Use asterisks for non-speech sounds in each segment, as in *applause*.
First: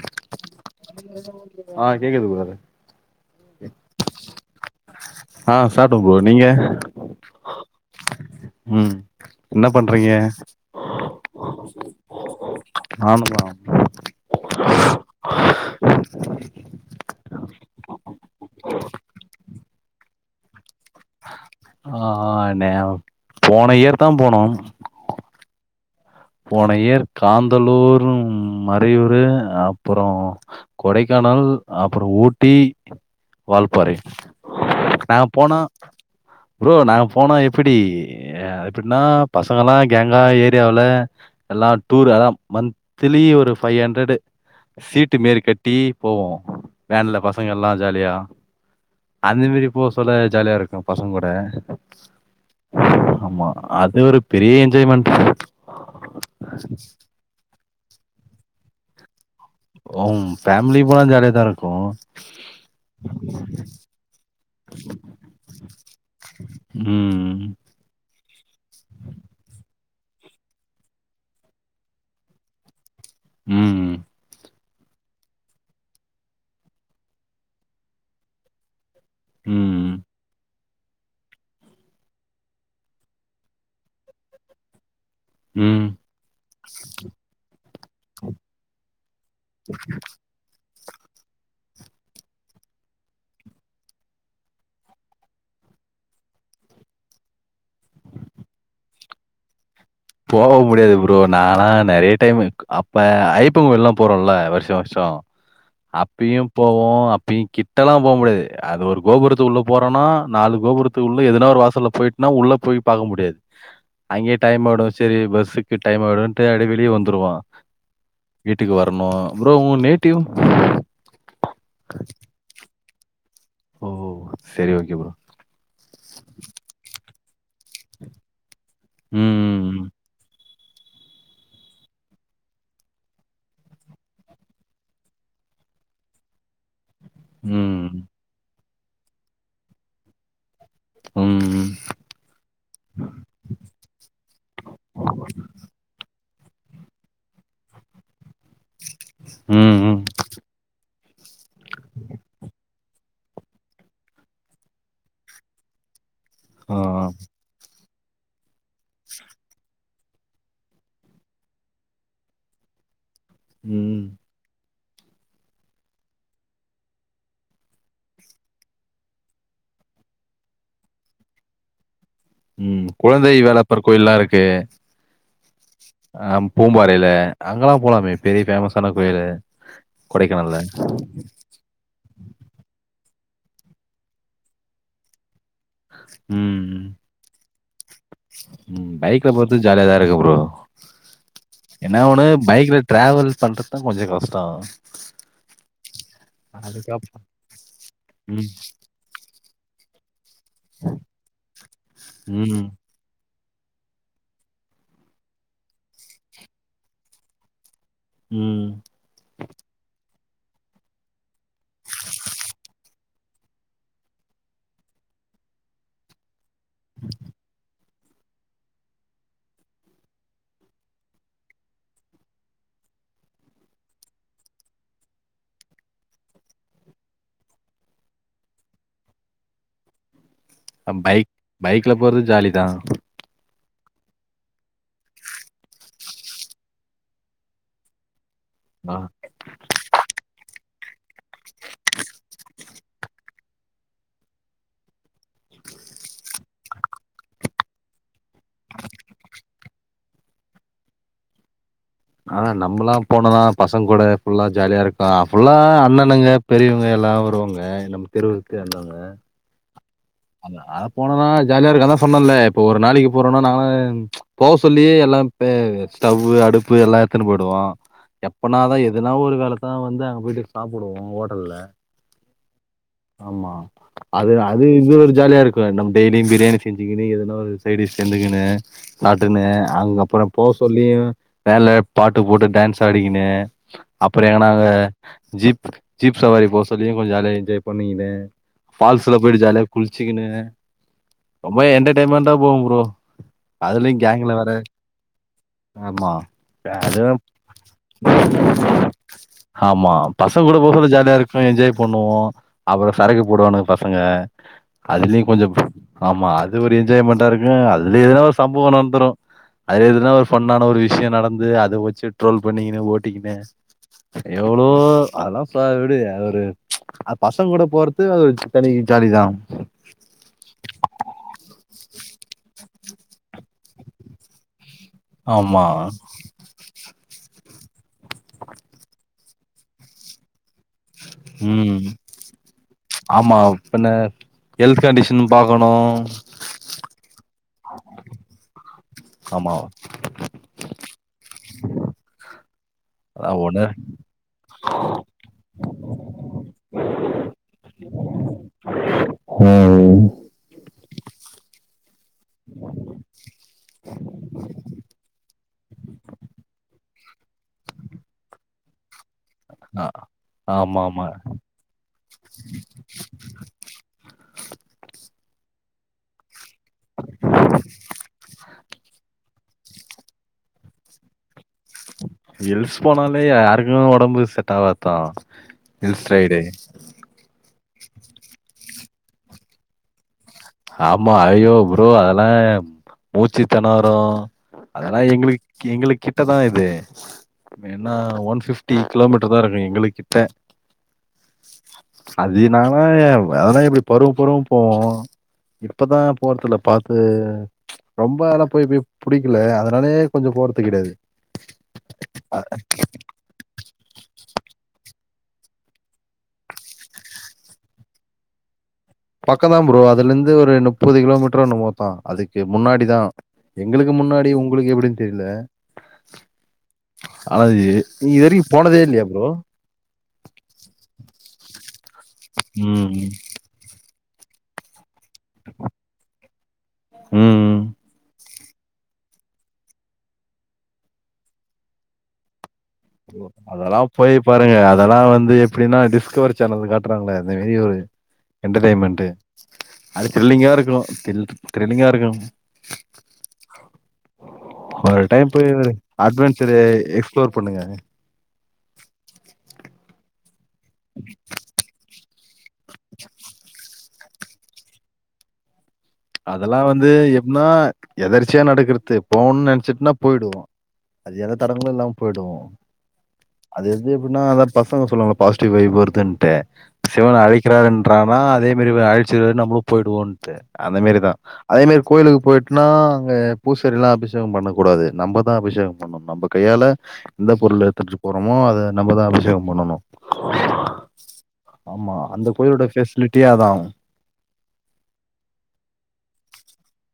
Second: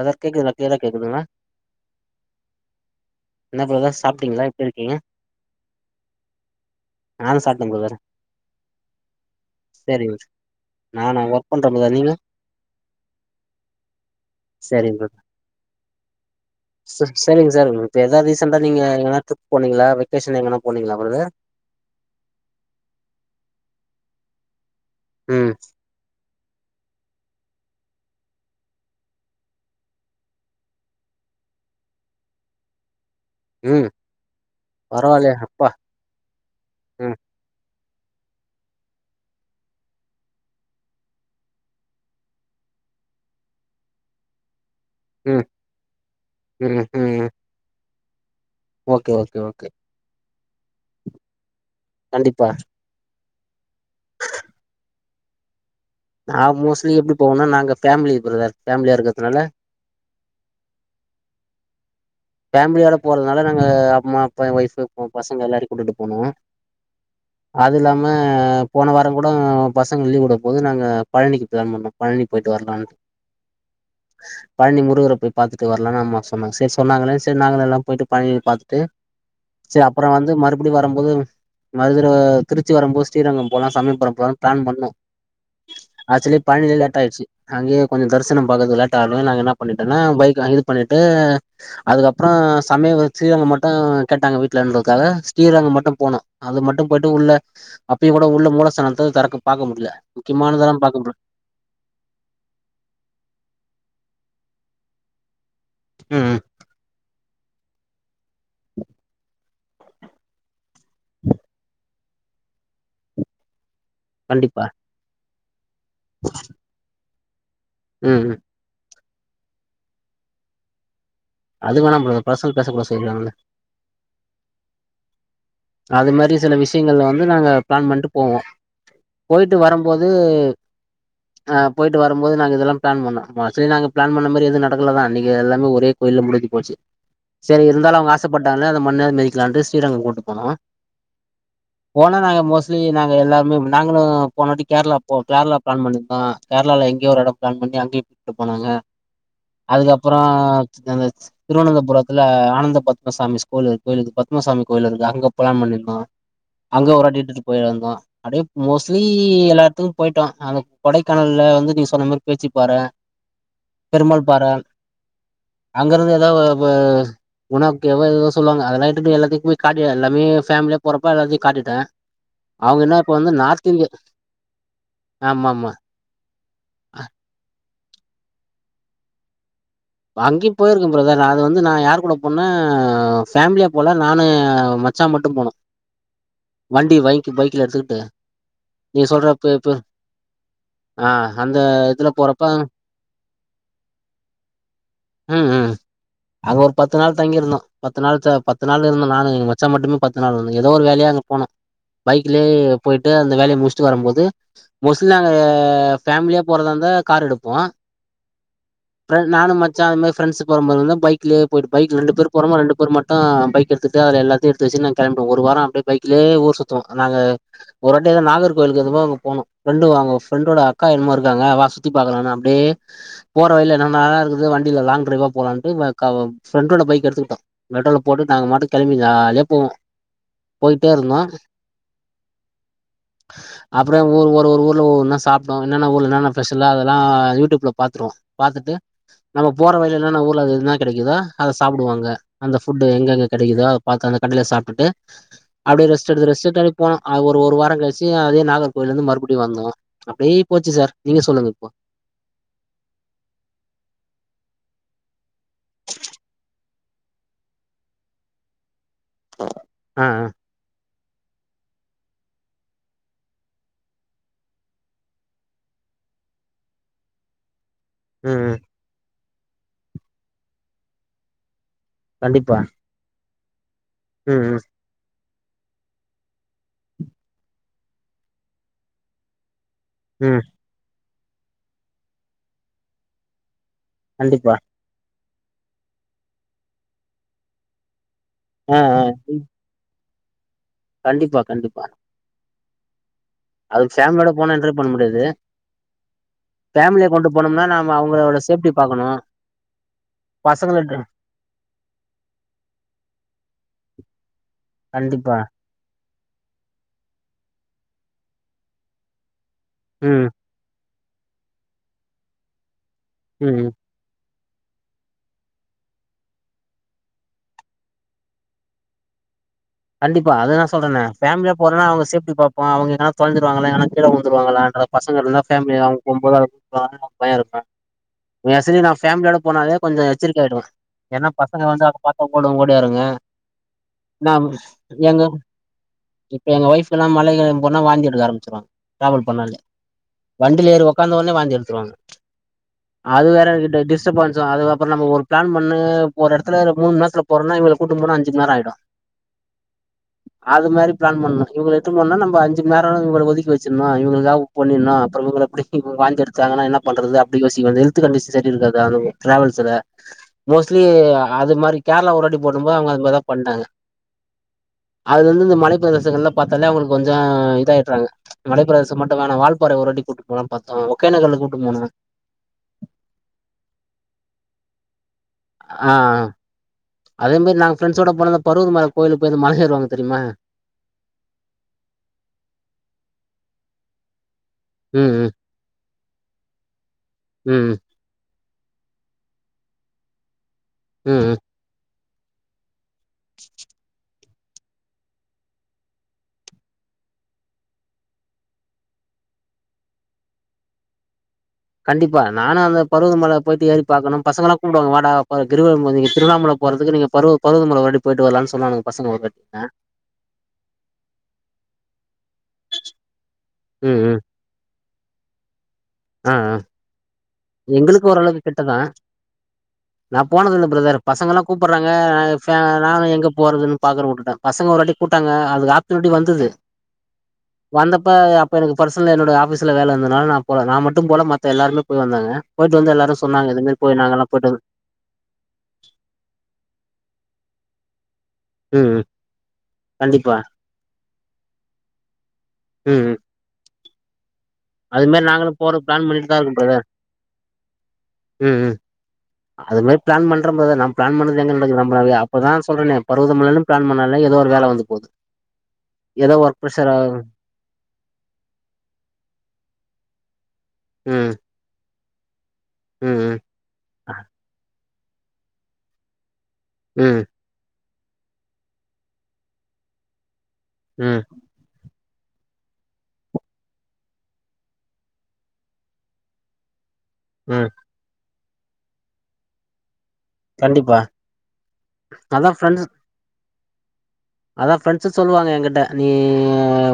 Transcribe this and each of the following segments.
அதா கேக்குது க்ளீரா கேக்குதுங்க ஆ கேக்குது ப்ரோ என்ன இப்பதா சாப்ட்டீங்ளா எப்டி இருக்கீங்க ஆ சாப்ட ப்ரோ நீங்க நானு சாப்ட்டே ம் என்ன பண்றீங்க செரிங்க நானா ஒர்க் பண்ற ப்ரெதர் நீங்க நானுந்தா செரிங் ப்ரெதர் செர் செரிங்க செரி இப்ப எதாவ் ரீசண்டா நீங்க எங்கனா ட்ரிப் போனீங்களா வெக்கேஷன் எங்கனா போனீங்களா ப்ரெதர் ஆ ந போன இயர் தா போனோம் ம் போன யேர் காந்தலூரும் மறையூரு அப்பறோ கொடைக்கானல் அப்பற ஊட்டி ம் வால்பாறை நாங்க பரவாயில்லையே போனோ அப்பா ப்ரோ நாங்க ம் போனா எப்பிடி ஏ அத் எப்பிட்ன்னா பசங்கள்லா கேங்கா ஏரியாவுல எல்லா டூரு அதா மந்திலி ஒரு ஃபை ஹண்ட்ரடு சீட்டு மேரி ம் கட்டி போவோ ம் வேன்ல ம் பசங்க எல்லா ஜாலியா ஓகே ஓகே அந்த ஓகே மேரி போ சொல்ல ஜாலியா இருக்கு பசங்கூட கண்டிப்பா ஆமா அது ஒரு பெரிய என்ஜாய்மெண்ட் நா மோஸ்ட்லி எப்டி போவொன்னா நாங்க ஃபேமிலி ப்ரெதர் ஃபேம்லியா இருக்கற்துனால ம் ஃபேமிலி போனா ஜாலிய தா இருக்கு ஃபேம்லியோட போறதுனால நாங்க அம்மா அப்பா ஏ ஒய்ஃபு ஒ பசங்க எல்லார்யு கூட்டிட்டு போனோ ம் அது இல்லாம போன வாரங் கூடோ பசங்க லீவ் வுடம்போது நாங்க பழனிக்கு ப்ளான் பண்ணோ பழனி போய்ட்டு வரலான் ம் பழனி முருகர போய் பாத்துட்டு வர்லானு அம்மா சொன்னாங்க செரி சொன்னாங்களே செரி நாங்கள எல்லா போய்ட்டு பழனி பாத்துட்டு சே ம் அப்புற வந்து மறு பிடி வரும் போது மதுர திருச்சி வரும்போது ஸ்ரீரங்கம் போலா சமயபுரம் போலா ப்ளான் பண்ணோ ம் ஆக்சலி பழனிலே லேட் ஆய்ட்ச்சு அங்கயே கொஞ்சு தரிசனம் பாக்கற்து லேட் ஆனால நாங்க என்ன பண்ணிட்டேன்னா பைக்கு இது பண்ணிட்டு அதுக்கப்றோ சமயபுர ஸ்ரீரங்கம் மட்டு கேட்டாங்க வீட்லன்ருதுக்காக ஸ்ரீரங்கம் மட்டு போனோ அது மட்டு போய்ட்டு உள்ள அப்பியு கூட உள்ள மூலஸ்தானத்த தெரக்கு பாக்க முடில போகவு முடியாது ப்ரோ நாலா நெறிய டைமு அப்ப ஐப்பங்கோய்லா போறோல்ல வருஷோ வருஷோ ம் அப்பியும் போவோ அப்பி கிட்டல்லா போ முடியாது அது ஒரு கோபுரத்துக்குள்ள போறோனா நாலு கோபுரத் உள்ள எதனா ஒரு வாசல்ல போய்ட்னா உள்ள போய் பாக்க முடியாது அங்யே கண்டிப்பா டைம் ஆய்டும் செரி பஸ்ஸுக் டைம் ஆய்டுண்டே அப்டியே வெளிய வந்துருவோ ம் ம் வீட்டுக்கு வரணு ப்ரோ உங்க நேட்டிவ் அது வேணா ப்ரோ அது பர்சனல் பேச கூடாது சொல்லிருக்காங்கல்ல ஓ செரி ஓகே ப்ரோ அது மாரி சில விஷயங்கல்ல வந்து நாங்க பிளான் பண்ட்டு போவோ ம், போயிட்டு ம், வரம்போது ஆ போயிட்டு வரம்போது நாங்க இதெல்லா பிளான் பண்ணோ கடசீல நாங்க பிளான் பண்ணமாரி எது நடக்கல்லாதா அன்னிக்கு எல்லாமே ஒரே கோயில்ல முடிஞ்சு போச்சு சேரி இருந்தாலு ம், அவங்க ஆசப்பட்டாங்கல்ல அந்த மண்ணாது மெதிக்கலான்டு ஸ்ரீரங்கோ கூட்டு போனோ ம் போனா நாங்க மோஸ்ட்லி நாங்க எல்லாருமே நாங்களு போனவாட்டி கேரளா போ கேரளா பிளான் பண்ணிருந்தோ கேரளால எங்யோ ஒரு எடோ பிளான் பண்ணி அங்யு கூட்டு போனாங்க அதுக்கப் ம். அப்றோ அந்த திருவனந்தபுரத்துல ஆனந்த பத்மசாமி ஸ்கூல் இருக் கோயில் இருக்கு பத்மசாமி கோயில் இருக்கு அங்க ப்ளான் பண்ணிருந்தோ ஆ. அங்க ஒருவாட்டி இட்டுட்டு போயிருந்தோ அப்டியே மோஸ்ட்லி எல்லா எடத்துக்கு போயிட்டோ அங்க கொடைக்கானல்ல வந்து நீங்க சொன்ன மாரி பேச்சிப்பாற ம், பெருமாள் பாற அங்க இருந்து எதோ ஒ குணா கெவோ எதேதோ சொல்வாங்க அதல்ல எதுக்கு எல்லாத்துக்கு காட்டிட்டே எல்லாமே ஃபேம்லியா போறப்ப எல்லாத்தியு காட்டிட்டே ம் குழந்தை வேலப்பர் கோயில்லா இருக்கே ஆமா ஆமா அ பூம்பாறைல அங்கல்லா போலாமே பெரிய ஃபேமஸான கோயிலு அங்யு கொடைக்கானல்ல. போயிருக்கே பிரதர் நா வந்து நா யார் கூட போனனா ஃபேமிலியா போல நானு மச்சா மட்டு போனோ ம் வண்டி வைக்கு பைக்ல எடுத்துக்குட்டு ம் பைக்ல போரதுக் ஜாலியாதா இருக்கு ப்ரோ ஆ அந்த இதுல போறப்ப ட்ராவல் பண்றத்தா கொஞ்சோ கஷ்டோ ம் ம் அங்க ஒரு பத்து நாள் அதுக்கப்புறம் தங்கிருந்தோ பத்து நாள் ம், பத்து நாள் இருந்தோ நானு எங்க மச்சா மட்டுமே பத் அதனால எதோ ஒரு வேலையா அங்க போனோ பைக்லயே ம். போயிட்டு அந்த வேலைய முஷ்ட்டு வரம்போது மோஸ்ட்லி நாங்க ஃபேமிலியா போறதா இருந்தா காரு எடுப்போ ம் அப்றோ நானு மச்சா அந்தமாரி ஃரெண்ஸு போறமாரி இருந்தா பைக்லயே போய்ட்டு பைக்கு ரெண்டு பேரு போறோமா ரெண்டு பேரு மட் அத்தா பைக் எடுத்துட்டு அது எல்லாத்தியு எடுத்து வெச்சுட்டு நாங்க கெளம்பிடுவோ ஒரு வாரோ அப்டியே பைக்லயே ஊர் சுத்துவோ நாங்க ஒரு வாட்டி எதோ நாகர் கோவிலுக்கு எதுவோ அங்க போணோ ஃப்ரெண்டு அங்க ஃப்ரெண்டுடோட அக்கா என்னமோ இருக்காங்க வா சுத்தி பாக்கலானு அப்டியே போற வழில என்னென்ன நல்லா இருக்குது வண்டில லாங் ட்ரைவா போலான்ட்டு ஃபிரெண்டோட பைக்க எடுத்துக்குட்டோ மெட்ரோல போட்டு நாங்க மாட்டுக்கு கிளம்பி ஜாலியா போவோ போயிட்டே இருந்தோ பைக் பைக்ல போறது ஜாலி தா *inaudible* அப்டியே ஒரு ஒரு ஊர்ல ஒ ஒன்னொன்னா சாப்டோ என்னென்ன ஊர்ல என்னென்ன ஸ்பெஷலு அதல்லா யூடூப்ல பாத்துருவோ பாத்துட்டு அ நம்ம போற வழில என்னென்ன ஊர்ல அங்க என்னா கெடைக்குதோ அத சாப்டுவோ அங்க அந்த ஃபுட்டு எங்க எங்க கெடைக்குதோ அத பாத்து அந்த கடைல சாப்டுட்டு அப்டியே ரெஸ்ட் எடுத்து ரெஸ்ட் எடுத்து அப்டி போன அது ஒரு ஒரு வாரங் கழ் ச்சு அதே நாகர்கோவில இருந்து மறுபுடியு வந்தோ அப்டியே போச்சு சார் நீங்க சொல்லுங்க இப்போ ஆனா நம்முலா போன தா பசங்கூட ஃபுல்லா ஜாலியா இருக்லா ஃபுல்லா அண்ணணுங்க பெரியவ்ங்க எல்லா வருவாங்க நம்மு தெருவு சேந்தவங்க ஆ அ ஆமா அதா போனோனா ஜாலியா இருக்க அதா சொன்னல்ல இப்போ ஒரு நாளைக்கு போறோனா நானு போ சொல்லியே எல்லாம் பே ஸ்டவ்வு அடுப்பு எல்லா எட்த்துனு போய்டுவோ ம் ம் எப்பனாதா எதுனா ஒரு காலத்தா வந்து அங்க போய்ட்டு சாப்புடுவோ ஹோட்டல்ல கண்டிப்பா ஆமா ம் அதுதா ம் அது இது ஒரு ஜாலியா இருக்கு நம் டெய்லியு பிரியாணி செஞ்சுகினு எதுனா ஒரு சைடிஷ் சென்னுகினு அதுனு அங்க புறோ ம் போ சொல்லியு வேன்ல பாட்டு போட்டு டான்ஸ் ஆடிகின்னு அப்புடேயே கண்டிப்பா நாங்க ஜீப்புக்கு ஜீப் சவாரி போ சொல்லி கொஞ் ஜாலியா என்ஜாய் பண்ணிகினு ஆ ஆ ஃபால்ஸில போய்ட்டு ஜாலியா குள்ச்சிகினு கண்டிப்பா ரொம்பா கண்டிப்பா என்டர்டெய்ன்மென்ட்டா போகு ப்ரோ அதுல்யு அதுக்கு ஃபேமிலியோட கேங்ல வேற போனா என்ஜாய் பண்ண முடியாது ஆமா ஃபேமிலிய யாரூ கொண்டு போனோம்னா நாம அவங்களோட சேஃப்டி பாக்கணு ஹாமா பசங்கூட போறது பசங்கள ஜாலியா இரு என்ஜாய் பண்ணுவோ அப்றோ சரக்கு போடுவானுக பசங்க அதுல்யு கண்டிப்பா கொஞ்சோ ஆமா அது ஒரு என்ஜாய்மெண்ட்டா இருக்கு அதுல எதுனா ஒரு சம்பவோ நந்துரு அது எதுனா ம் ஒரு ஃபன்னான ஒரு விஷ்யோ நடந்து அத வச்சு ட்ரோல் பண்ணிக்கினு ஓட்டிக்கினு ம் எவுளோ அதுலா ஃப்ரீயா விடு அது ஒரு அ பசங்கூட போறது அது ஒரு தனி ஜாலிதா கண்டிப்பா அத நா சொல்றனே ஃபேம்லியா போறோனா அவுங்க சேஃப்டி பாப்போ அவுங்க எதுனா தொலஞ்சுருவாங்கலா எங்கனா கீழ உழ்ந்துருவாங்கலான்ற பசங்க இருந்தா ஆமா ஃபேமிலினா அவ்ங்கும்போகாதே *unintelligible* பயோ இருக்கு யாசுச்சினா ஃபேமிலியோட போனாலே கொஞ்சோ எச்சரிக்கை ஆய்டுவ ஏனா பசங்க ம் வந்து அத பாத்தா கூட ஓடியாருங்க நம் கண்டிஷின் பாக்கணு இப்ப எங்க ஒய்ஃபுலா மல ஏரு போனா வாந்தி எடுக்க ஆரமிச்சிர்வாங்க டிராவல் ஆமா பண்ணாலே வண்டில ஏறி ஒக்காந்தோனே வாந்தி எடுத்துருவாங்க அது அதா வேற ஒண்ணு கிட்டு டிஸ்டபன்ஸு அதுக்கப்புறு நம்ம ஒரு பிளான் பண்ணு ஒரு எடுத்துல மூண்ம் நேர்த்ல போறனா இவுங்கில கூட்டு போனா அஞ்சும் நேரோ ஆய்டு ம் அது மாரி பிளான் பண்ணு இவுங்கள எட்த்துன் போன்னா நம் அஞ்சும் நேரோனு இவுங்களுக் ஒதுக்கி வச்சுர்னு இவுங்குளுக்காக புக் பண்ணிர்னு அப்புறோ இவுங்கள அப்டி இப்பு வாந்தி எடுத்தாங்கனா என்ன பண்றது அப்டி யோசிக் வேண்டி ஹெல்த் கண்டிஷு சரி இருக்காது அதுவு ட்ராவல்ஸுல ஆ ஆமா மோஸ்ட்லி ஆமா அது மாரி கேர்ளா ஒரு வாட்டி போனும்போ அவுங்க அது மார்தா பண்ட்டாங்க அதுல இருந்து இந்த மலை சில விஷங்கள்லா பாத்தாலே அவுங்களுக்கு கொஞ்சோ இதாயட்றாங்க மலைபிரதேசம் மட்டு வேணா வால்பாற ஒரு வாட்டி கூட்டு போலான் பாத்தோ ஒகேனகலு கூட்டு போனோ ஹில்ஸ் போனாலே யாருக்குமே ஒடம்புகு செட்டாவாத்தா ஆ அதே மாரி நாங்க ஃப்ரெண்ஸோட போனத பருதுமல கோயிலுக் போய் அந்த மல ஏறுவாங்க தெரிமா ஆமா ஐயோ ப்ரோ அதெலா மூச்சு தெணரு ம் அதலா ம் எங்குளு எங்கிளுக் கிட்டதா இது ம் வேணா ஒன் ஃபிப் ட்டி கிலோமீட்ரு தா இருக்கு எங்கிளுக்கிட்ட ம் அதுனாங்க வாதனா எப்டி பருவு பருவு போவோ இப்பதான் போறதுல பாத்து ரொம்பலா போய் போய் புடிக்கல அதுனாலயே கொஞ்சோ போர்து கெடையாது கண்டிப்பா நானு அந்த பருவதமல போயிட்டு ஏறி பாக்கணு பசங்களா கூப்டுவாங்க வாடா போர கிரிவலம் போர்துக்கு திருவண்ணாமல போறதுக்கு நீங்க பருவு பருவதமலக்கு ஒரு வாட்டி போயிட்டு வரலாம்னு சொன்னானுங்க பசங்க ஒரு வாட்டி பக்கம் தா அ ப்ரோ அதுல இருந்து ஒரு முப்பது கிலோமீட்டர் என்னமோ தா அதுக்கு முன்னாடி தா எங்குளுக்கு ம் ம் முன்னாடி உங்குளுக்கு எப்டினு தெரில ஆஹ்ஹ ஆனா இது எங்குளுக்கு நீங்க இது ஓரளவு வரைக்கு கிட்டதா போனதே இல்லையா ப்ரோ நான் போனதில்ல பிரதர் பசங்கல்லா கூப்பிறாங்க ந பே ம் எங்க போறதுன்னு பாக்குற உட்டுட்ட பசங்க ஒரு வாட்டி கூப்டாங்க அதுக்கு ஆப்ஷனுட்டி வந்தது ம் வந்தப்ப அப்ப எனக்கு பர்சனல என்னோட ஆபீஸ்ல வேல இருந்தனால நா போல நா மட்டு போல மத்த எல்லாருமே போய் வந்தாங்க போயிட்டு வந்தெல்லா அதல்லா போயி பாருங்க அதல்லா வந்து எப்டின்னா டிஸ்கவரி சேனல்ல காட்டுறாங்களே அந்த மாரி ஒரு ம் ம் என்டர்டெய்மென்டு அது கண்டிப்பா திரில்லிங்கா இருக்கு திரில் திரில்லிங்கா இருக்கு ம் ம் ஒரு அது மாரி டைம் நாங்களு போயிவந்துரு போற பிளான் பண்ணிட்டுதா அட்வென்சர் இருக்கோ பிரதர் எக்ஸ்ப்ளோர் பண்ணுங்க ம் ம் அந்த மாரி பிளான் பண்றபோது நாம் பிளான் பண்ணறது எங்க நடக்குது நம்பளவே அப்பதா சொல்றநே பருவத மலனு பிளான் பண்ணால ஏதோ ஒரு வேலை வந்து போது ஏதோ அதல்லா ஒர்க் வந்து ப்ரெஷரா எப்னா எதர்ச்சியா நடக்கற்து போணனு நெனைச்சிட்டுனா போயிடுவோ அது ம் எந்த தடங்களு இல்லாம போயிடுவோ ம் ம் அது எது எப்டின்னா அதா பசங்க சொல்லுவாங்கல்ல பாசிட்டிவ் வைஃப் வருதுன்ட்டு சிவன் ம் அழை க்கிறாருன்றனா அதே மாறி அழச்சிருவாரு நம்மளு போயிடுவோன்ட்டு அந்த மாறிதா ம் அதேமாறி கோயிலுக்கு போயிட்டுனா அங்க பூசாரி எல்லா அபிஷேக பண்ணக்கூடாது நம்ம தா அபிஷேகோ பண்ணோ நம்ம கையால எந்த பொருள ம் எடுத்துட்டு போறோமோ அத நம்ம தா அபிஷேக பண்ணணு கண்டிப்பா ஆமா அந்த அதா கோயிலோட ஃப்ரெண்ட்ஸ் பெசிலிட்டியே அதா அதா பிரெண்ட்ஸு சொல்லுவாங்க எங்கிட்ட நீ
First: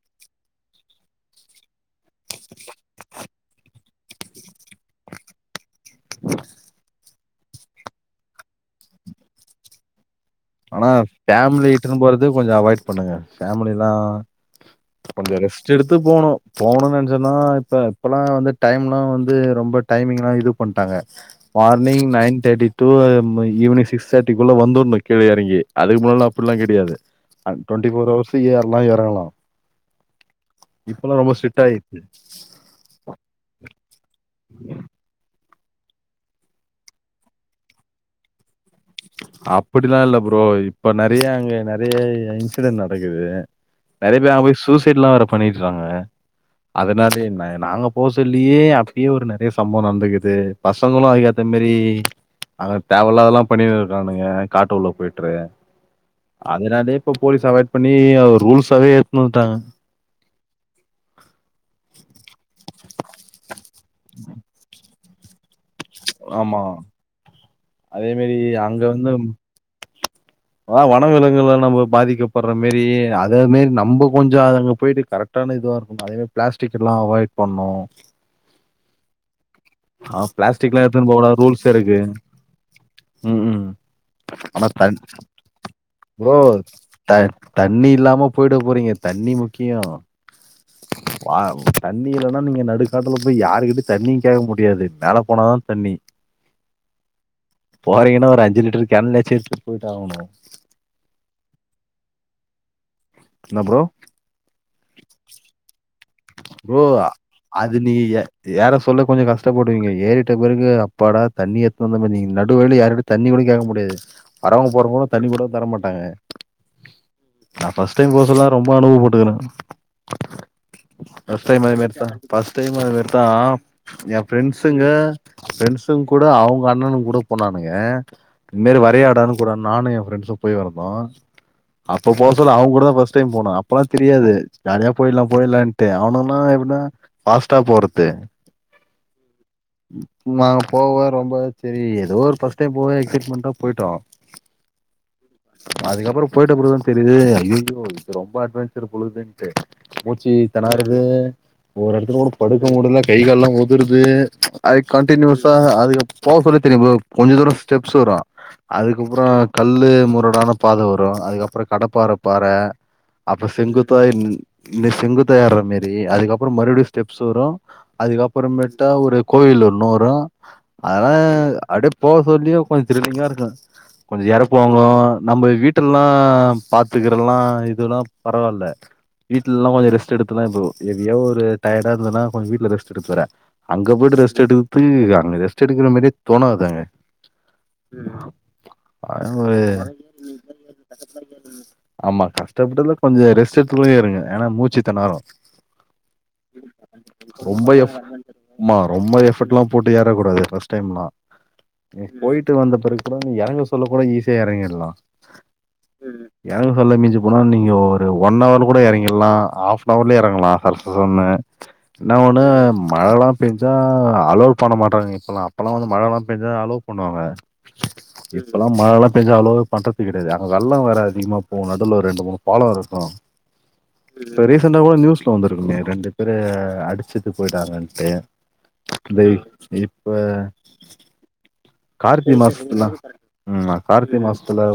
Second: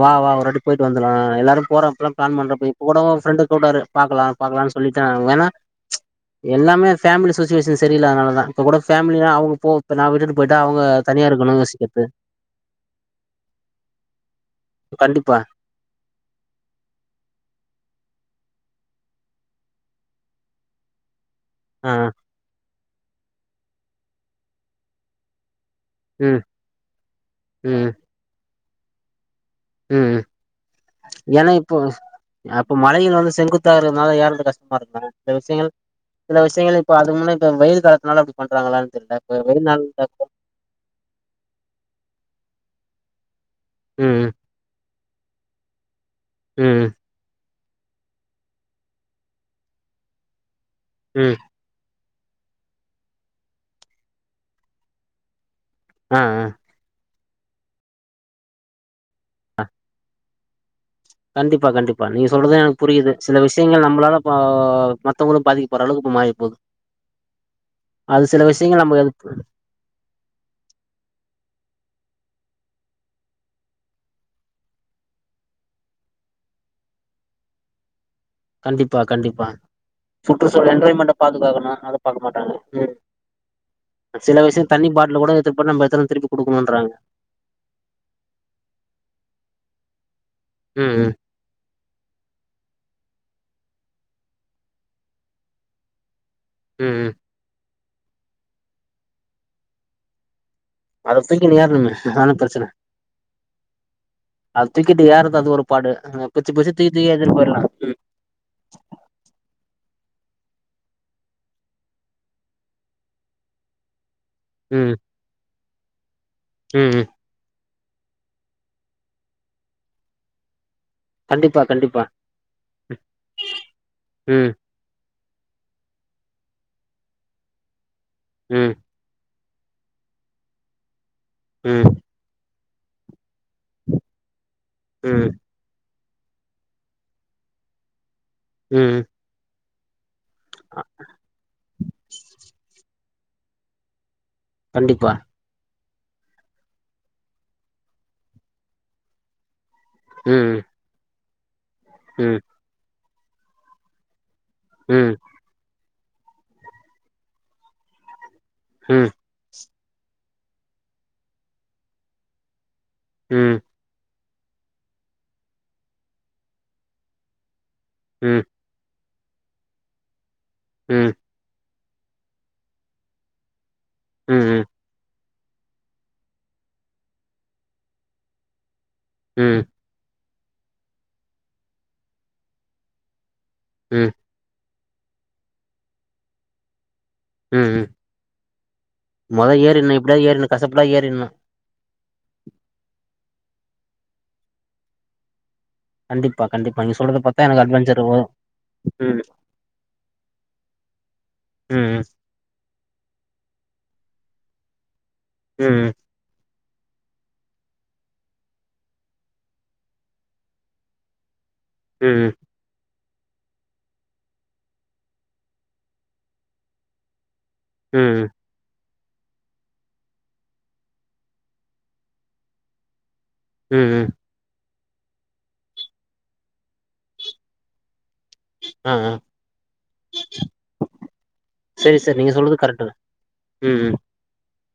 வா வா ஒருவாட்டி போயிட்டு வந்துருலா எல்லாரும் போறப்லா பிளான் பண்றப்ப இப்ப கூட ஒரு பிரெண்டு கூப்டாறு பாக்கலா பாக்கலானு சொல்லிட்ட வேணா எல்லாமே ஃபேமிலி சுச்வேஷன் சரியில்லாதனாலாதா இப்போ கூட ஃபேமலினா அவுங்க போ இப்ப நா விட்டுட்டு போயிட்டா அவங்க தனியா இருக்கணு யோசிக்கிற்து கொஞ்ச அவாய்ட் பண்ணுங்க பேமிலில்லா கொஞ்சோ கண்டிப்பா ரிஸ்க் கெடுத்து போணு போணுனு நெனச்சன்னா இப்ப இப்பல்லா வந்து டைம்லா வந்து ரொம்ப டைமிங்லா இது பண்ட்டாங்க ஆ morning nine thirty to evening six தேர்ட்டிக்குள்ள வந்துருனு கீழ எறங்கி அதுக்கு முன்னல்லா ம் அப்புல்லா கெடையாது டுவெண்ட்டி ஃபோர்ஹவர்ஸ் ஏற்லா எறங்கலா ம் ம் இப்பெல்லா ரொம்ப ஏனா ஸ்ட்ரிக்ட் இப்போ ஆயிடுச்சு அப்ப மலைகில் வந்து செங்குத்தா இருக்றதுனால யேர்ரது கஷ்டமா இருக்கு சில விஷயங்கள் சில விஷயங்கள் இப்ப அது முன்ன இப்ப வெயிலு காலத்துனால அப்டி பண்றாங்களானு தெர்ல இப்ப வெருநாள்ல இப்ப இப்போ இப்ப நெறைய அங்க நெறைய இன்சிடென்ட்ஸ் நடக்குது நெறைய ம் பேர் அங்க போய் சூஸ் சைட்லா வேற பண்ணிறாங்க ம் அதனால என்ன நாங்க போ சொல்லயே அப்பயே ஒரு நெறைய சம்பவம் நடந்துக்கிது பசங்களு ம் அதுக்கேத்த மேரி அங்க தேவல்லாதெல்லா பண்ணிட்டு இருக்கானுக காட்டு குள்ள போயிட்டு ஆ ஆ அதனாலே இப்ப போலீஸ் அவாய்ட் பண்ணி ரூல்ஸாவே எட்துன்ணு வந்துட்டாங்க கண்டிப்பா கண்டிப்பா நீங்க சொல்றது எனக்கு புரியுது சில விஷயங்கள் நம்மளால ம் மத்தவங்களு பாதிக்க ஓரளவுக்கு இப்ப மாறி போது ஆமா அதே அது மாரி சில விஷயங்கள் நம்ம அதுக் வா வன விலங்குகள்லா நம்ம பாதிக்கப்படுற மேரி அதே மேரி நம்ம கொஞ்ச அங்க போயிட்டு கரட் ட்டான இதுவா இருக்கணு அதே மாரி பிளாஸ்டிக்கெல்லா அவாய்ட் பண்ணணு கண்டிப்பா கண்டிப்பா ஃபுட் ரிசல்ட் ஒரு பிளாஸ்டிக்லா எடுத்துன்னு என்ஜாய்மெண்ட போகூடாது ரூல்ஸ் பாதுகாக்கனு அத இருக்கு பாக்க மாட்டாங்க ம் சில விஷயோ ஆனா தண்ணி தண் பாட்ல கூட இது பண்ண நம்ம எத்தன திருப்பி ப்ரோ குடுக்கணுன்றாங்க த தண்ணி இல்லாம போய்ட போறீங்க தண்ணி முக்கியோ ம் ம் பா தண்ணி இல்லன்னா நீங்க நடுக்காட்டுல போய் யாருக்கிட்டையு தண்ணியு கேக்க முடியாது மேலப் போனதா தண்ணி ம் ம் போறீங்கன்னா ஒரு அஞ்சு லிட்டர் கேன்ல சேத்துட்டு போயிட் ஆகணு அத தூங்கினு ஏறணுமே அதுதான ப்ரச்சன என்ன ஃப்ரோ அத தூக்கிட்டு ஏர்றது அது ஒரு பாடு எங்கப் ஃப்ரோ அது அது நீங்க எ ஏற சொல்ல கொஞ்ச கஷ்டப்படுவீங்க ஏறிட்ட பெறகு அப்பாடா தண்ணி எட்த்துன்னு வந்தோ மணி நடுவழில யாரோட தண்ணி கூட கேக்க முடியாது வரவுங்க ம் போறவுங்க தண்ணி கூட தர மாட்டாங்க ம் ம் நா ஃபர்ஸ்ட் டைம் போக சொல்ல ரொம்ப அனுபவோ பட்டுக்குறே ஃபர்ஸ்ட் கண்டிப்பா டைம் அது கண்டிப்பா மாரித்தா ஃபர்ஸ்ட் டைம் அது மாறிதா ஏ ம் ஃப்ரெண்ட்ஸ் ஸ்சுங்க ஃபிரண்ட்ஸ் கூட அவுங்க அண்ணனுங் கூட போணானுங்க ம் இதுமாறி வரியாடா கூட நானு ஏ ஃப்ரெண்ட்ஸு போய் வெர்தோ ம் இப்ப போக சொல்ல அவுங்க கூடதா ஃபர்ஸ் டைம் போனோ அப்பொல்லா தெரியாது ஜாலிய போயிட்லா ம் போயிட்லான்ட்டு அவனுகல்லா எப்டின்னா ஃபாஸ்ட்டா போறது ம் நாங்க போவ ரொம்ப செரி எதோ ஒரு பஃர்ஸ்ட் டைம் போவ எக்ஸைட்மெண்டா பொயிட்டோ கண்டிப்பா அதுக்கப்பறோ போயிட்ட பெறகுதா தெரியுது ஐய்யய்யோ இது ரொம்ப அட்வென்ஞர் போலதுனு மூச்சு ம் தெனருது ஒரு எடத்துல கூட ம் படுக்க டல்ல கை கால்லா ஒதருது அது ம் கண்டியஸ் அதுக்கு போக சொல்லி தெரியு ஃப்ரோ கொஞ்ச தூரோ ஸ்டெப்ஸ் வரு ம் அதுக்கப்பறோ கல்லு முரடான பாத வரு அதுக்கப்பறோ கடப்பாற பாறை அப்பறோ ம் செங்குத் இப்ப இது செங்குத்தா ஏறுற மாரி அதுக்கப்பறோ மறுபடியு ஸ்டெப்ஸ் வரு அதுக்கு ம் அப்பறமேட்டா ஒரு கோவில் ஒன்னு வரும் அதெல்லா ம் அடுத் போக சொல்லியு கொஞ்ச த்ரில்லிங்கா இருக்கு கொஞ்ச ம் ம் எறக்குவாங்க நம்ம வீட்டுலல்லா பாத்துக்கிறெல்லா இதல்லா பரவால்ல ம் வீட்லல்லா கொஞ்ச ரெஸ்ட் டுல்லா எபோ பெரிய ஒரு டயர்டா இருந்துதன்னா கொஞ்ச வீட்ல ரெஸ்ட் எடுக்குறே அங்க ம் போய்ட்டு ரெஸ்ட் ஸ்ட்டு எடுக்குறதுக்கு அங்க ரெஸ்ட் எடுக்குற மாரியே தோணாது அங்க ம் ம் மொத ஏறிர்னு எப்டியாது ஏறிர்னு கஷ்டப்பட்டாது ஏறிட்னு ஆமா கஷ்டப்பட்டடுதுல கொஞ்ச ரெஸ்ட எடுத்து கூட ஏறுங்க ஏன்னா மூச்சு திணறும் கண்டிப்பா கண்டிப்பா நீங்க சொல்றத பாத்தா எனக்கு அட்வென்சர் வரு மா ரொம்ப ம் எஃபர்ட்டெல்லா போட்டு ஏறக்கூடாது ஃபர்ஸ்ட் டைம்லா ம் பொயிட்டு வந்த பெறகு ப்பறோ எறங்க சொல்ல கூட ஈஸியா எறங்கிட்லா ம் ம் எறங்க சொல்ல மிஞ்சிப் போனா நீங்க ஒரு ஒன் அவர் கூட எறங்கிடலா ஆஃப் பவுன்லே எறங்களா அடுத்தது ஒன்னு ம் இன்னு ம் ஒன்னு மழைலா பெஞ்சா அலோ பண்ண மாட்றாங்க இப்பெல்லா அப்பெல்லா வந்து மழைலா பெஞ்சா அலோ பண்ணுவாங்க ம் இப்பெல்லா மழலா பெஞ்சா அலோலா பண்றது கெடையாது அங்க வெள்ளம் வேற அதிகமா போவு நடுல ஒரு ரெண்டு மூணு பாலோ இருக்கு ம் ம் இப்ப ரீசண்ட்டா கூட நியூஸ்ல வந்துருக்குமே ரெண்டு பேரு அடிச்சுட்டு போயிட்டாங்கன்ட்டு ஆ ஆ தேல் இப்ப செரி சார் நீங்க கார்த்திக சொல்றது மாசத்துல கரெக்ட்டு ம் ஆ கார்த்திக மாசத்துல